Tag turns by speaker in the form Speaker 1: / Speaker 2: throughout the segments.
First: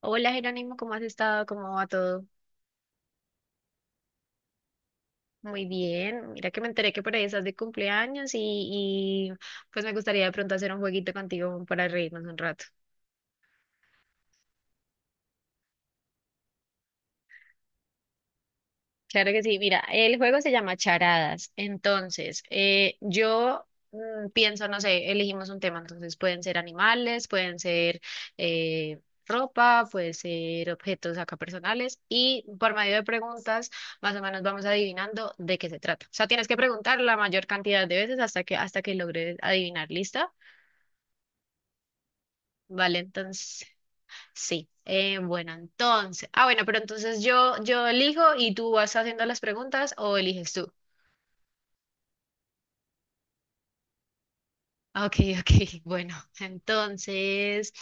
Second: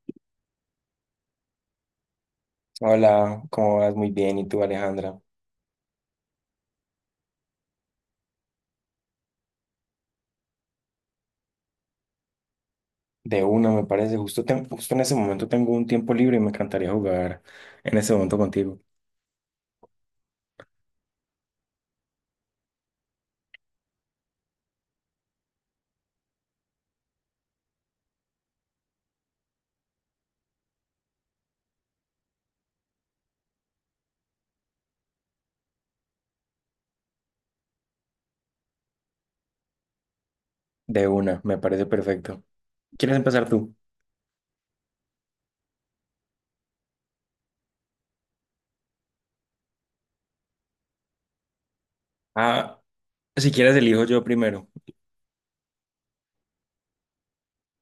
Speaker 1: Hola, Jerónimo, ¿cómo has estado? ¿Cómo va todo?
Speaker 2: Hola, ¿cómo vas? Muy bien. ¿Y tú, Alejandra?
Speaker 1: Muy bien. Mira que me enteré que por ahí estás de cumpleaños y pues me gustaría de pronto hacer un jueguito contigo para reírnos un rato.
Speaker 2: De una, me parece. Justo, justo en ese momento tengo un tiempo libre y me encantaría jugar en ese momento contigo.
Speaker 1: Claro que sí. Mira, el juego se llama Charadas. Entonces, pienso, no sé, elegimos un tema. Entonces, pueden ser animales, pueden ser eh, ropa, puede ser objetos acá personales. Y por medio de preguntas, más o menos vamos adivinando de qué se trata. O sea, tienes que preguntar la mayor cantidad de veces hasta que logres adivinar. ¿Lista?
Speaker 2: De una, me parece perfecto.
Speaker 1: Vale,
Speaker 2: ¿Quieres empezar
Speaker 1: entonces,
Speaker 2: tú?
Speaker 1: sí. Pero entonces yo elijo y tú vas haciendo las preguntas o eliges tú.
Speaker 2: Ah, si quieres, elijo yo primero.
Speaker 1: Ok, ok, bueno, entonces,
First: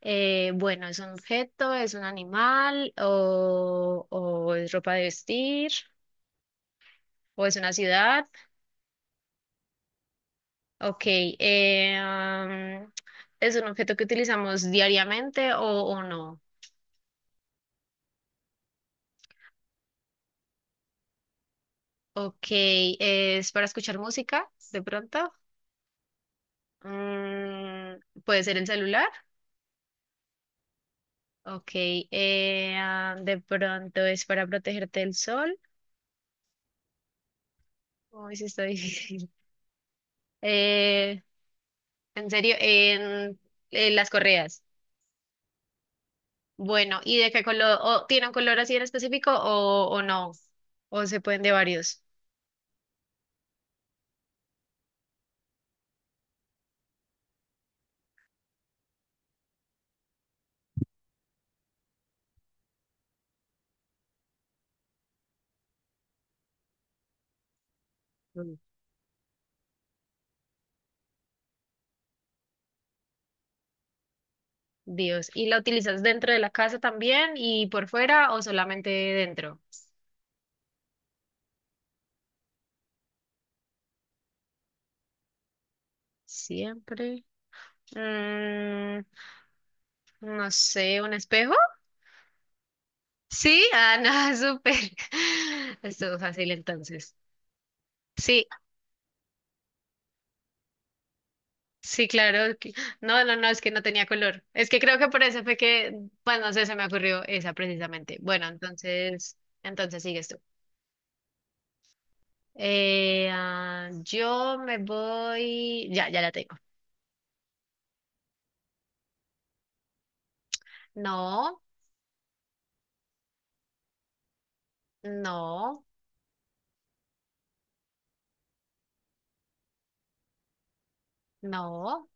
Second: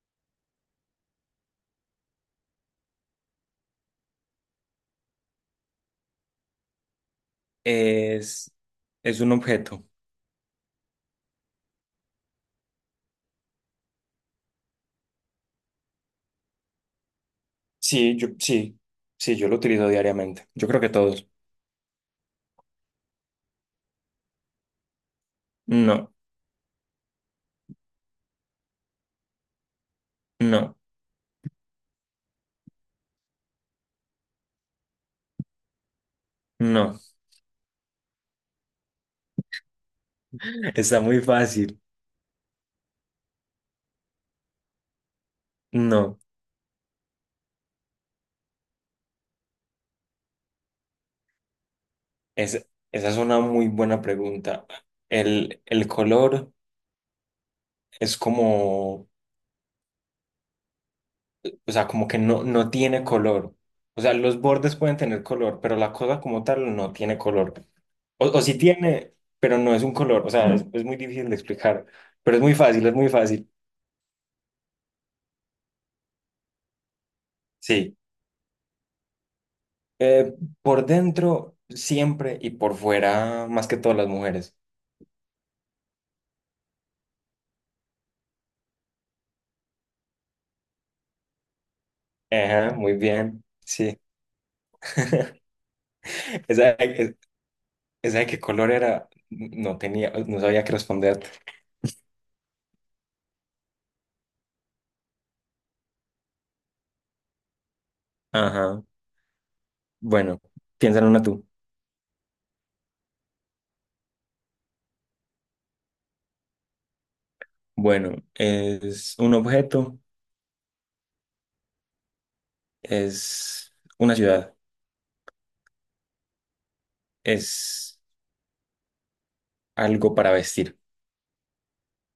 Speaker 1: bueno, ¿es un objeto, es un animal o es ropa de vestir o es una ciudad?
Speaker 2: Es, es un objeto.
Speaker 1: Ok, ¿es un objeto que utilizamos diariamente o no?
Speaker 2: Sí, yo, sí, sí, yo lo utilizo diariamente. Yo creo que todos.
Speaker 1: Ok, ¿es para escuchar música de pronto?
Speaker 2: No,
Speaker 1: Mm, ¿puede ser el celular?
Speaker 2: no,
Speaker 1: Ok, ¿de pronto es para protegerte del sol?
Speaker 2: no.
Speaker 1: Uy, sí está difícil.
Speaker 2: Está
Speaker 1: Eh,
Speaker 2: muy fácil.
Speaker 1: En serio, en, en las correas.
Speaker 2: No.
Speaker 1: Bueno, ¿y de qué color? O ¿tiene un color así en específico o no? ¿O se pueden de varios?
Speaker 2: Es, esa es una muy buena pregunta. El color es como... O sea, como que no, no tiene color. O sea, los bordes pueden tener color, pero la cosa como tal no tiene color. O sí
Speaker 1: Mm,
Speaker 2: tiene, pero no es un color. O sea, es muy difícil de explicar, pero es muy fácil, es muy fácil.
Speaker 1: Dios. ¿Y la utilizas dentro de la casa también y por
Speaker 2: Sí.
Speaker 1: fuera o solamente dentro?
Speaker 2: Eh, por dentro siempre y por fuera más que todas las mujeres.
Speaker 1: Siempre. Mm, no sé, ¿un espejo?
Speaker 2: Ajá, muy bien.
Speaker 1: Sí, ah,
Speaker 2: Sí.
Speaker 1: no, súper. Estuvo fácil
Speaker 2: Esa,
Speaker 1: entonces.
Speaker 2: esa de qué
Speaker 1: Sí,
Speaker 2: color era, no tenía, no sabía qué responder.
Speaker 1: sí, claro. Que No, es que no tenía color. Es que creo que por eso fue que, pues no sé, se me ocurrió esa precisamente. Bueno,
Speaker 2: Ajá.
Speaker 1: entonces, entonces sigues tú.
Speaker 2: Bueno, piensa en una tú.
Speaker 1: Yo me voy. Ya, ya la tengo.
Speaker 2: Bueno, es un objeto.
Speaker 1: No,
Speaker 2: Es una ciudad,
Speaker 1: no,
Speaker 2: es algo para vestir,
Speaker 1: no,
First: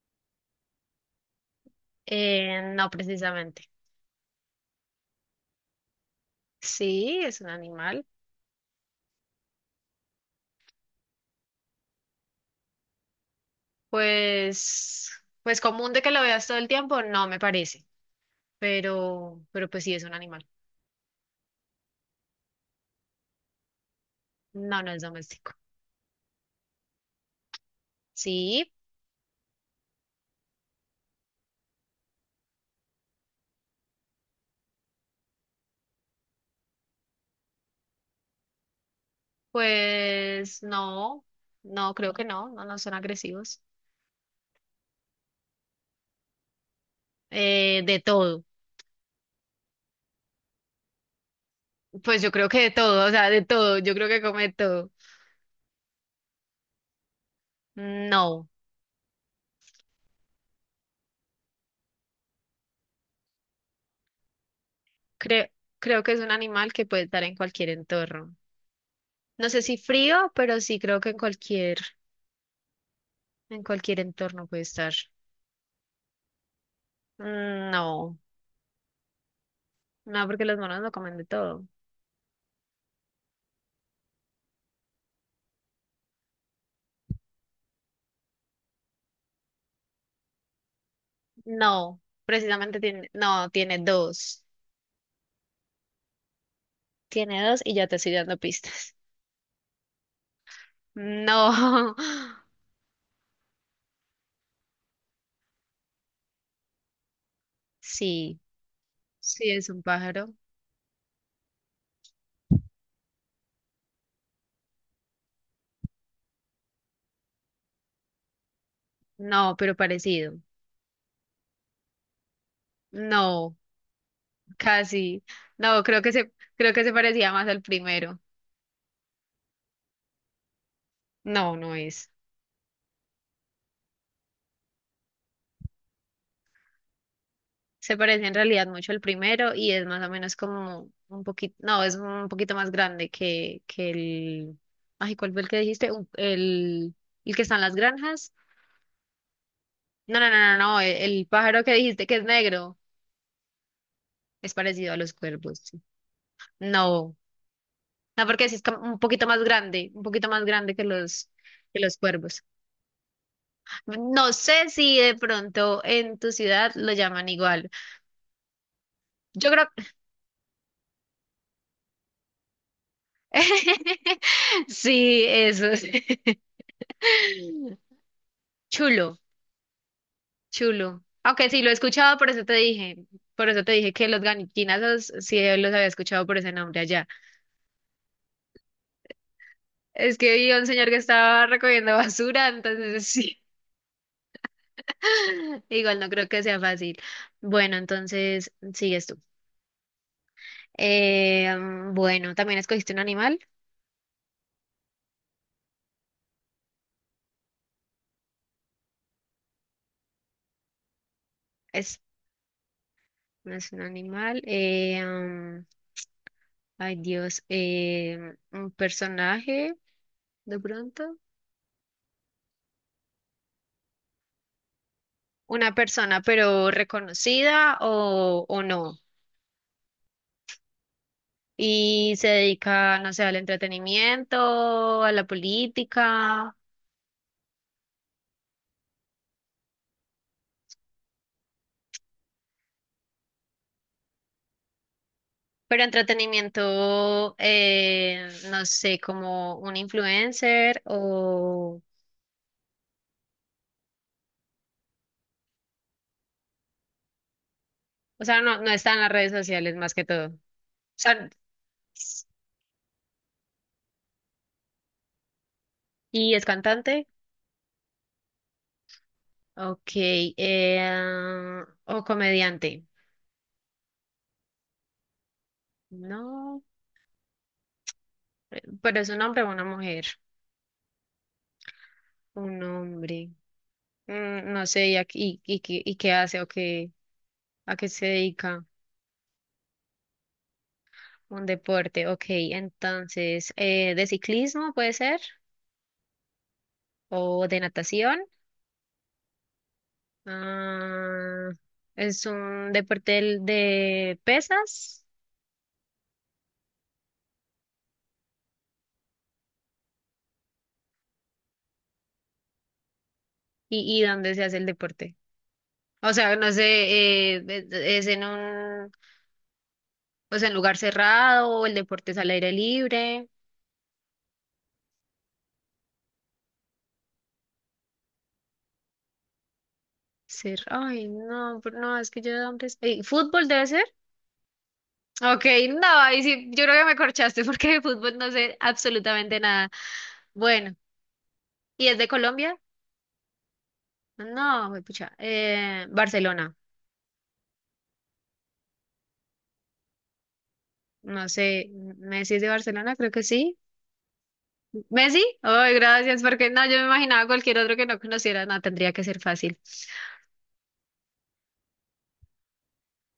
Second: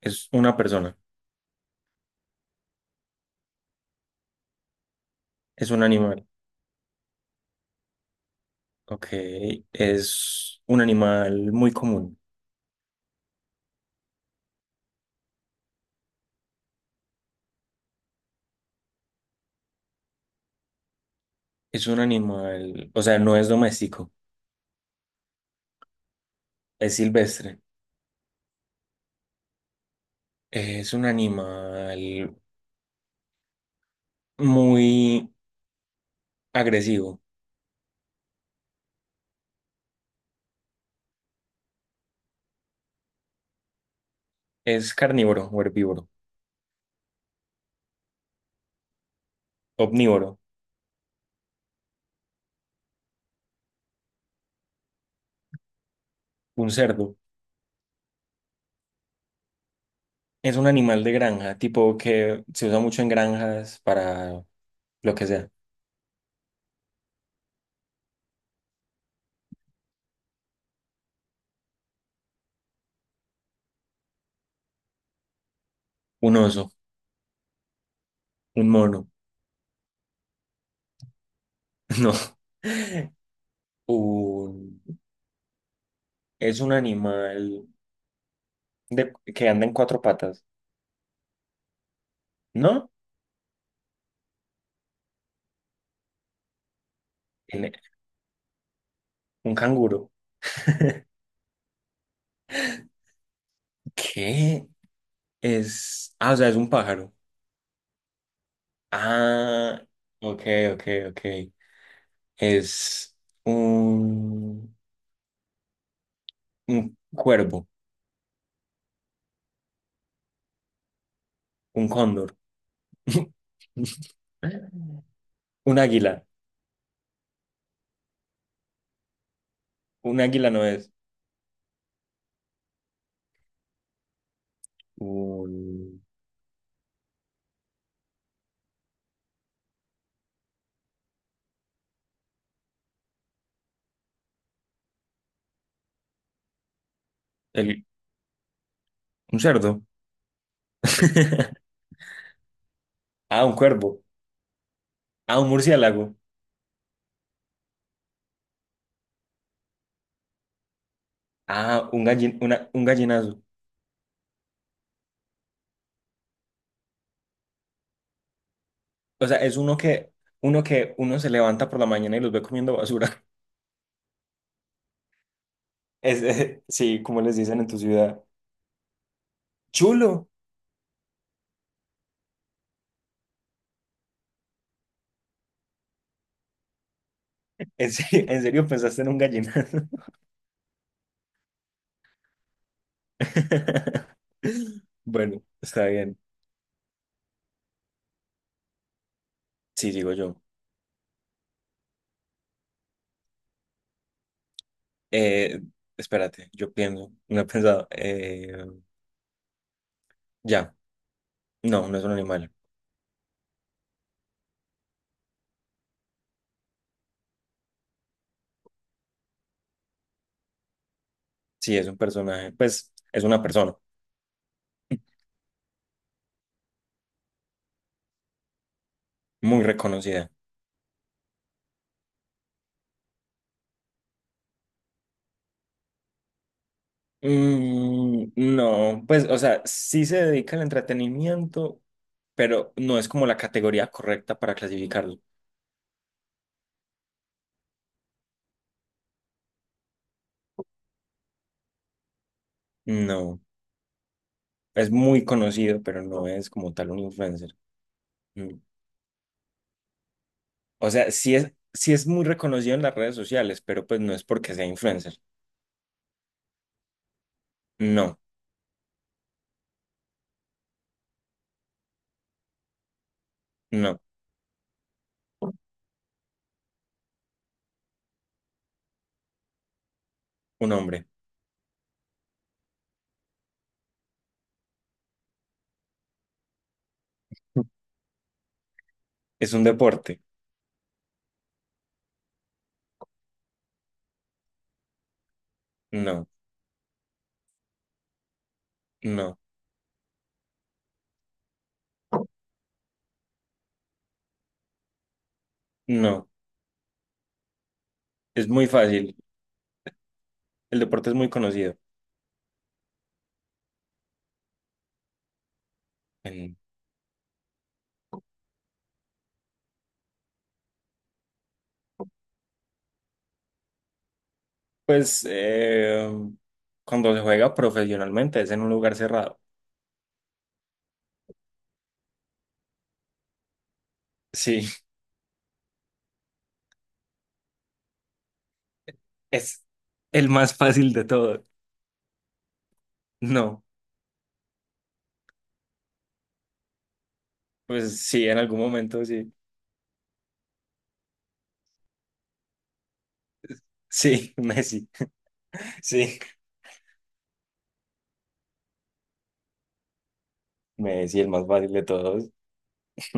Speaker 2: es una persona,
Speaker 1: no precisamente.
Speaker 2: es un animal,
Speaker 1: Sí, es un animal.
Speaker 2: ok, es un animal muy común,
Speaker 1: Pues, pues común de que lo veas todo el tiempo, no me parece. Pero pues sí es un animal.
Speaker 2: es un animal, o sea, no es doméstico,
Speaker 1: No, no es doméstico.
Speaker 2: es silvestre,
Speaker 1: Sí.
Speaker 2: es un animal muy agresivo,
Speaker 1: Pues no, no, creo que no, no, no son agresivos.
Speaker 2: es carnívoro o herbívoro,
Speaker 1: De todo,
Speaker 2: omnívoro,
Speaker 1: pues yo creo que de todo, o sea, de todo, yo creo que come de todo.
Speaker 2: un cerdo,
Speaker 1: No,
Speaker 2: es un animal de granja, tipo que se usa mucho en granjas para lo que
Speaker 1: creo,
Speaker 2: sea,
Speaker 1: creo que es un animal que puede estar en cualquier entorno. No sé si frío, pero sí creo que en cualquier entorno puede estar.
Speaker 2: un oso,
Speaker 1: Mm, no,
Speaker 2: un mono,
Speaker 1: no, porque los monos no comen de todo.
Speaker 2: no. Un, es un animal que anda en cuatro patas,
Speaker 1: No, precisamente
Speaker 2: ¿no?
Speaker 1: tiene, no, tiene dos
Speaker 2: En-
Speaker 1: y ya te estoy dando pistas.
Speaker 2: un canguro.
Speaker 1: No,
Speaker 2: ¿Qué? Es, ah, o sea, es un pájaro.
Speaker 1: sí. Sí, es un
Speaker 2: Ah,
Speaker 1: pájaro.
Speaker 2: ok, ok, ok. Es un, un cuervo,
Speaker 1: No, pero parecido.
Speaker 2: un cóndor.
Speaker 1: No, casi.
Speaker 2: Un
Speaker 1: No,
Speaker 2: águila.
Speaker 1: creo que se parecía más al primero.
Speaker 2: Un águila no es.
Speaker 1: No, no es.
Speaker 2: Un,
Speaker 1: Se parece en realidad mucho al primero y es más o menos como un poquito, no, es un poquito más grande que el, ay, ¿cuál fue el que dijiste? Un- el que está en las
Speaker 2: el-
Speaker 1: granjas.
Speaker 2: un cerdo.
Speaker 1: No, no, no, no, no, el pájaro que dijiste que es negro
Speaker 2: Ah, un cuervo.
Speaker 1: es parecido a los
Speaker 2: Ah, un
Speaker 1: cuervos. Sí.
Speaker 2: murciélago.
Speaker 1: No, no, porque sí es como un poquito más grande, un poquito más grande que
Speaker 2: Ah,
Speaker 1: los
Speaker 2: un
Speaker 1: cuervos.
Speaker 2: un gallinazo.
Speaker 1: No sé si de pronto en tu ciudad lo llaman igual.
Speaker 2: O sea,
Speaker 1: Yo creo
Speaker 2: uno que uno se levanta por la mañana y los ve comiendo basura.
Speaker 1: sí, eso es.
Speaker 2: Es, sí, como les dicen en tu ciudad.
Speaker 1: Chulo,
Speaker 2: Chulo.
Speaker 1: chulo. Aunque sí lo he escuchado, por eso te dije, por eso te dije que los ganiquinazos sí los había escuchado por ese nombre allá.
Speaker 2: En serio pensaste en un gallinazo?
Speaker 1: Es que vi a un señor que estaba recogiendo basura, entonces sí.
Speaker 2: Bueno, está
Speaker 1: Igual no
Speaker 2: bien.
Speaker 1: creo que sea fácil. Bueno, entonces sigues tú.
Speaker 2: Sí, digo yo.
Speaker 1: Bueno, también escogiste un animal.
Speaker 2: Eh, espérate, yo pienso. No he pensado. Ya. No, no
Speaker 1: Es,
Speaker 2: es un animal.
Speaker 1: no es un animal. Ay, Dios, un personaje, de pronto,
Speaker 2: Sí, es un personaje. Pues es una persona
Speaker 1: una persona, pero reconocida o no.
Speaker 2: muy reconocida.
Speaker 1: Y se dedica, no sé, al entretenimiento, a la política,
Speaker 2: Mm, no, pues, o sea, sí se dedica al entretenimiento, pero no es como la categoría correcta para clasificarlo.
Speaker 1: pero entretenimiento, no sé, como un influencer
Speaker 2: No, es muy conocido, pero no es como tal un influencer.
Speaker 1: o sea,
Speaker 2: Mm.
Speaker 1: no, no está en las redes sociales más que todo. O
Speaker 2: O sea,
Speaker 1: sea,
Speaker 2: sí es muy reconocido en las redes sociales, pero pues no es porque sea influencer.
Speaker 1: y es cantante,
Speaker 2: No,
Speaker 1: ok, o comediante.
Speaker 2: no,
Speaker 1: No. Pero es un hombre o una mujer.
Speaker 2: un hombre.
Speaker 1: Un hombre. Mm, no sé, ¿y, a- y, y qué hace o qué, a qué se dedica?
Speaker 2: ¿Es un deporte?
Speaker 1: Un deporte, ok. Entonces, ¿de ciclismo puede ser?
Speaker 2: No,
Speaker 1: ¿O de natación?
Speaker 2: no,
Speaker 1: Ah, es un deporte del- de pesas.
Speaker 2: no. Es muy fácil. El deporte es muy conocido.
Speaker 1: Y dónde se hace el deporte? O sea, no
Speaker 2: En-
Speaker 1: sé, es en un, o sea, en lugar cerrado, o el deporte es al aire libre.
Speaker 2: Pues cuando se juega profesionalmente es en un lugar cerrado.
Speaker 1: Ser, ay, no, pero no, es que yo de hombres. Ey, ¿fútbol debe ser?
Speaker 2: Sí,
Speaker 1: Ok, no, ahí sí, yo creo que me corchaste porque de fútbol no sé absolutamente
Speaker 2: es
Speaker 1: nada.
Speaker 2: el más
Speaker 1: Bueno,
Speaker 2: fácil de todo.
Speaker 1: ¿y es de Colombia?
Speaker 2: No,
Speaker 1: No, güey, pucha. Barcelona,
Speaker 2: pues sí, en algún momento sí.
Speaker 1: no sé, ¿Messi es de Barcelona? Creo que sí.
Speaker 2: Sí, Messi.
Speaker 1: ¿Messi? Ay,
Speaker 2: Sí,
Speaker 1: gracias, porque no, yo me imaginaba cualquier otro que no conociera, no, tendría que ser fácil.
Speaker 2: Messi, el más fácil de todos.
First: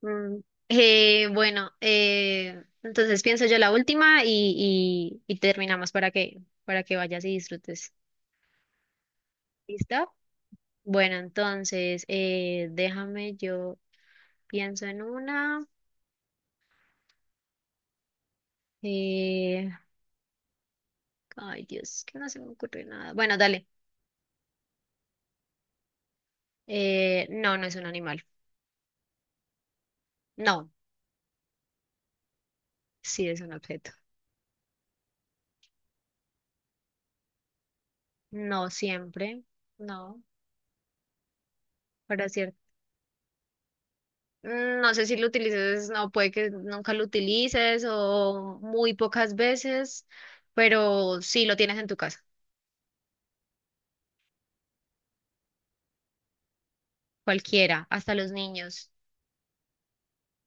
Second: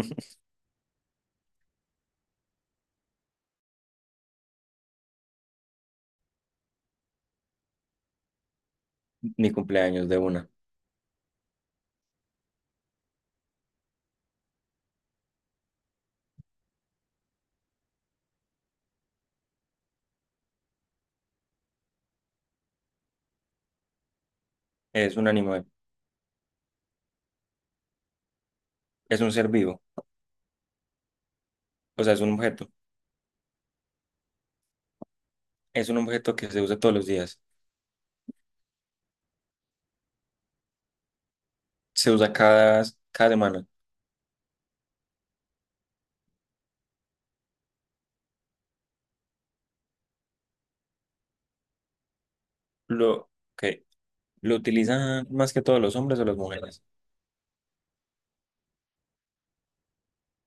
Speaker 1: Mm, bueno, entonces pienso yo la última y terminamos para que vayas y disfrutes.
Speaker 2: Mi cumpleaños
Speaker 1: ¿Listo?
Speaker 2: de una.
Speaker 1: Bueno, entonces, déjame, yo pienso en una. Eh, ay, Dios, que no se me ocurre nada. Bueno, dale.
Speaker 2: Es un animal,
Speaker 1: No, no es un animal.
Speaker 2: es un ser vivo,
Speaker 1: No,
Speaker 2: o sea, es un objeto.
Speaker 1: sí es un objeto.
Speaker 2: Es un objeto que se usa todos los días.
Speaker 1: No siempre. No,
Speaker 2: Se
Speaker 1: para
Speaker 2: usa
Speaker 1: cierto.
Speaker 2: cada semana.
Speaker 1: No sé si lo utilices, no, puede que nunca lo utilices o muy pocas veces, pero sí lo tienes en tu casa.
Speaker 2: Lo que lo utilizan más que todos los hombres o las mujeres,
Speaker 1: Cualquiera, hasta los niños.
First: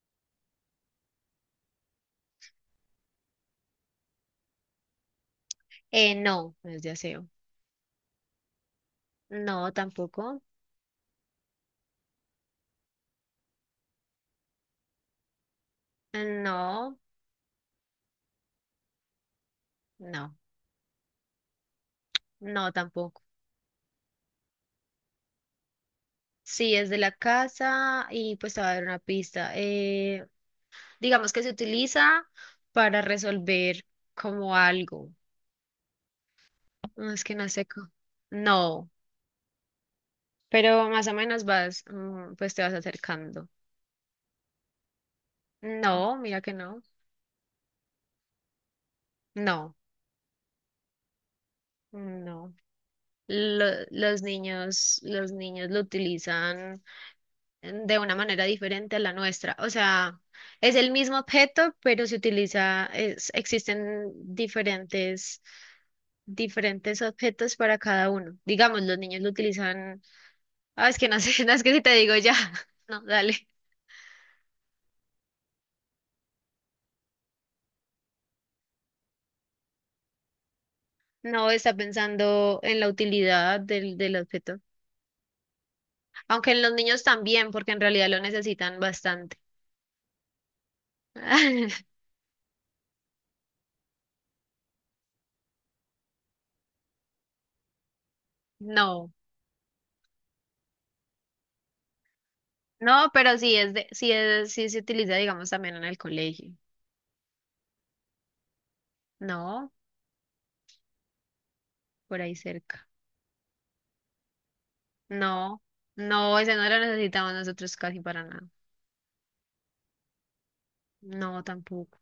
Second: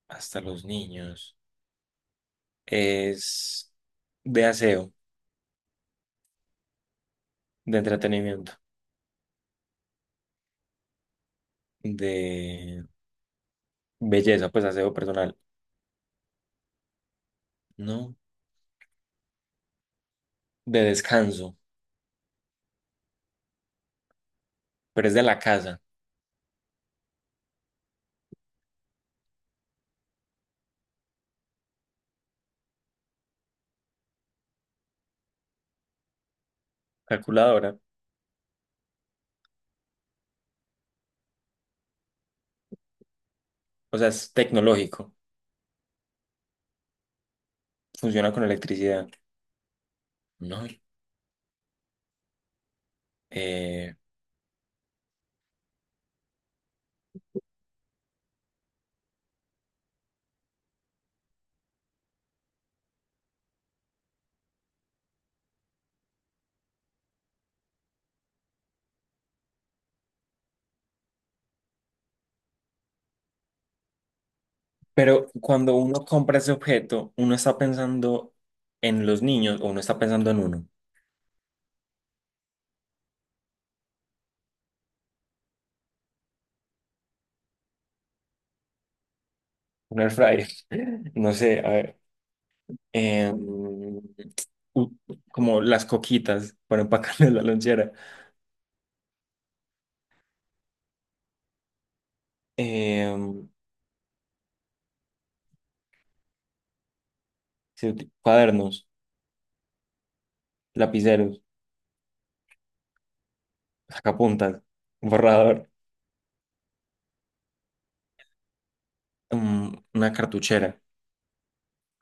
Speaker 2: hasta los niños. Es de aseo,
Speaker 1: No, no es de aseo.
Speaker 2: de entretenimiento,
Speaker 1: No, tampoco.
Speaker 2: de belleza, pues aseo personal.
Speaker 1: No,
Speaker 2: No.
Speaker 1: no.
Speaker 2: De descanso,
Speaker 1: No, tampoco.
Speaker 2: pero es de la casa.
Speaker 1: Sí, es de la casa y pues te va a dar una pista. Digamos que se utiliza para resolver como algo. No, es que no sé
Speaker 2: Calculadora,
Speaker 1: cómo. No, pero más o menos vas, mm, pues te vas acercando.
Speaker 2: o sea, es tecnológico,
Speaker 1: No, mira que no.
Speaker 2: funciona con electricidad.
Speaker 1: No,
Speaker 2: No,
Speaker 1: no. Lo-
Speaker 2: eh,
Speaker 1: los niños lo utilizan de una manera diferente a la nuestra. O sea, es el mismo objeto, pero se utiliza, es- existen diferentes, diferentes objetos para cada uno. Digamos, los niños lo utilizan, ah, es que no sé, no, es que si te digo ya, no, dale.
Speaker 2: pero cuando uno compra ese objeto, uno está pensando en los niños o uno está pensando en uno.
Speaker 1: No está pensando en la utilidad del, del objeto. Aunque en los niños también, porque en realidad lo necesitan bastante.
Speaker 2: Un air fryer. No sé, a ver. eh, u- como las coquitas para empacarle la lonchera.
Speaker 1: No, no, pero
Speaker 2: eh,
Speaker 1: sí es de, sí es, sí se utiliza, digamos, también en el colegio.
Speaker 2: cuadernos,
Speaker 1: No,
Speaker 2: lapiceros,
Speaker 1: por ahí cerca.
Speaker 2: sacapuntas,
Speaker 1: No,
Speaker 2: borrador,
Speaker 1: no, ese no lo necesitamos nosotros casi para nada.
Speaker 2: mm, una cartuchera.
Speaker 1: No, tampoco.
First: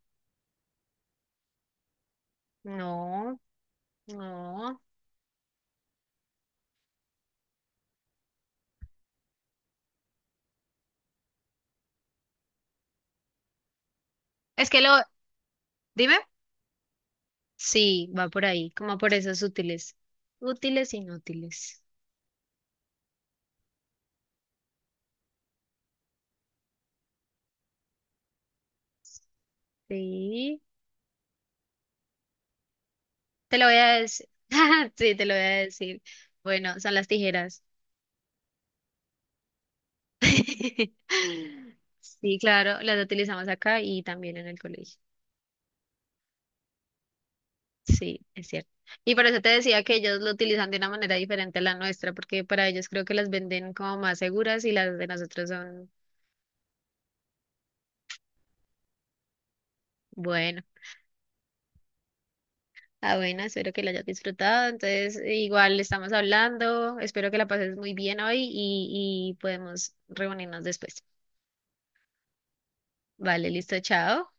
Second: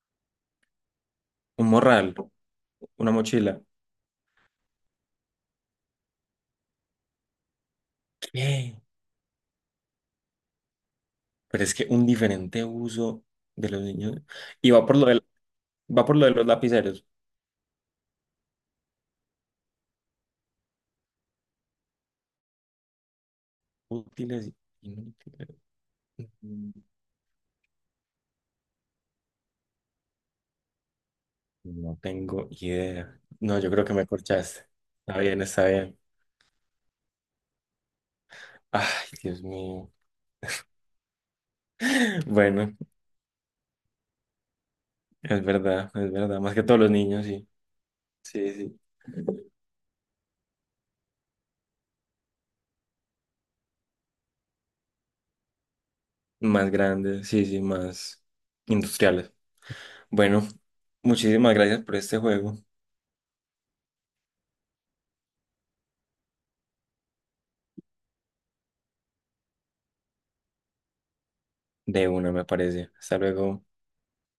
Speaker 2: Un morral, una
Speaker 1: No,
Speaker 2: mochila.
Speaker 1: no.
Speaker 2: ¿Qué? Pero es que un diferente uso de los niños.
Speaker 1: Es
Speaker 2: Y
Speaker 1: que lo,
Speaker 2: va
Speaker 1: dime.
Speaker 2: por lo de los lapiceros.
Speaker 1: Sí, va por ahí, como por esos útiles. Útiles, inútiles.
Speaker 2: Útiles y inútiles. Mm,
Speaker 1: Sí,
Speaker 2: no tengo idea.
Speaker 1: te
Speaker 2: No,
Speaker 1: lo
Speaker 2: yo
Speaker 1: voy
Speaker 2: creo
Speaker 1: a
Speaker 2: que me
Speaker 1: decir.
Speaker 2: corchaste.
Speaker 1: Sí,
Speaker 2: Está
Speaker 1: te lo
Speaker 2: bien,
Speaker 1: voy a
Speaker 2: está bien.
Speaker 1: decir. Bueno, son las tijeras.
Speaker 2: Ay, Dios mío.
Speaker 1: Sí,
Speaker 2: Bueno,
Speaker 1: claro, las utilizamos acá y también en el colegio.
Speaker 2: es verdad, es verdad. Más que todos los niños, sí.
Speaker 1: Sí, es
Speaker 2: Sí,
Speaker 1: cierto.
Speaker 2: sí.
Speaker 1: Y por eso te decía que ellos lo utilizan de una manera diferente a la nuestra, porque para ellos creo que las venden como más seguras y las de nosotros son,
Speaker 2: Más grandes, sí, sí, más industriales. Bueno,
Speaker 1: bueno,
Speaker 2: muchísimas gracias por este juego.
Speaker 1: ah, bueno, espero que la hayas disfrutado. Entonces, igual estamos hablando, espero que la pases muy bien hoy y podemos reunirnos después.
Speaker 2: De una, me parece. Hasta
Speaker 1: Vale,
Speaker 2: luego.
Speaker 1: listo, chao.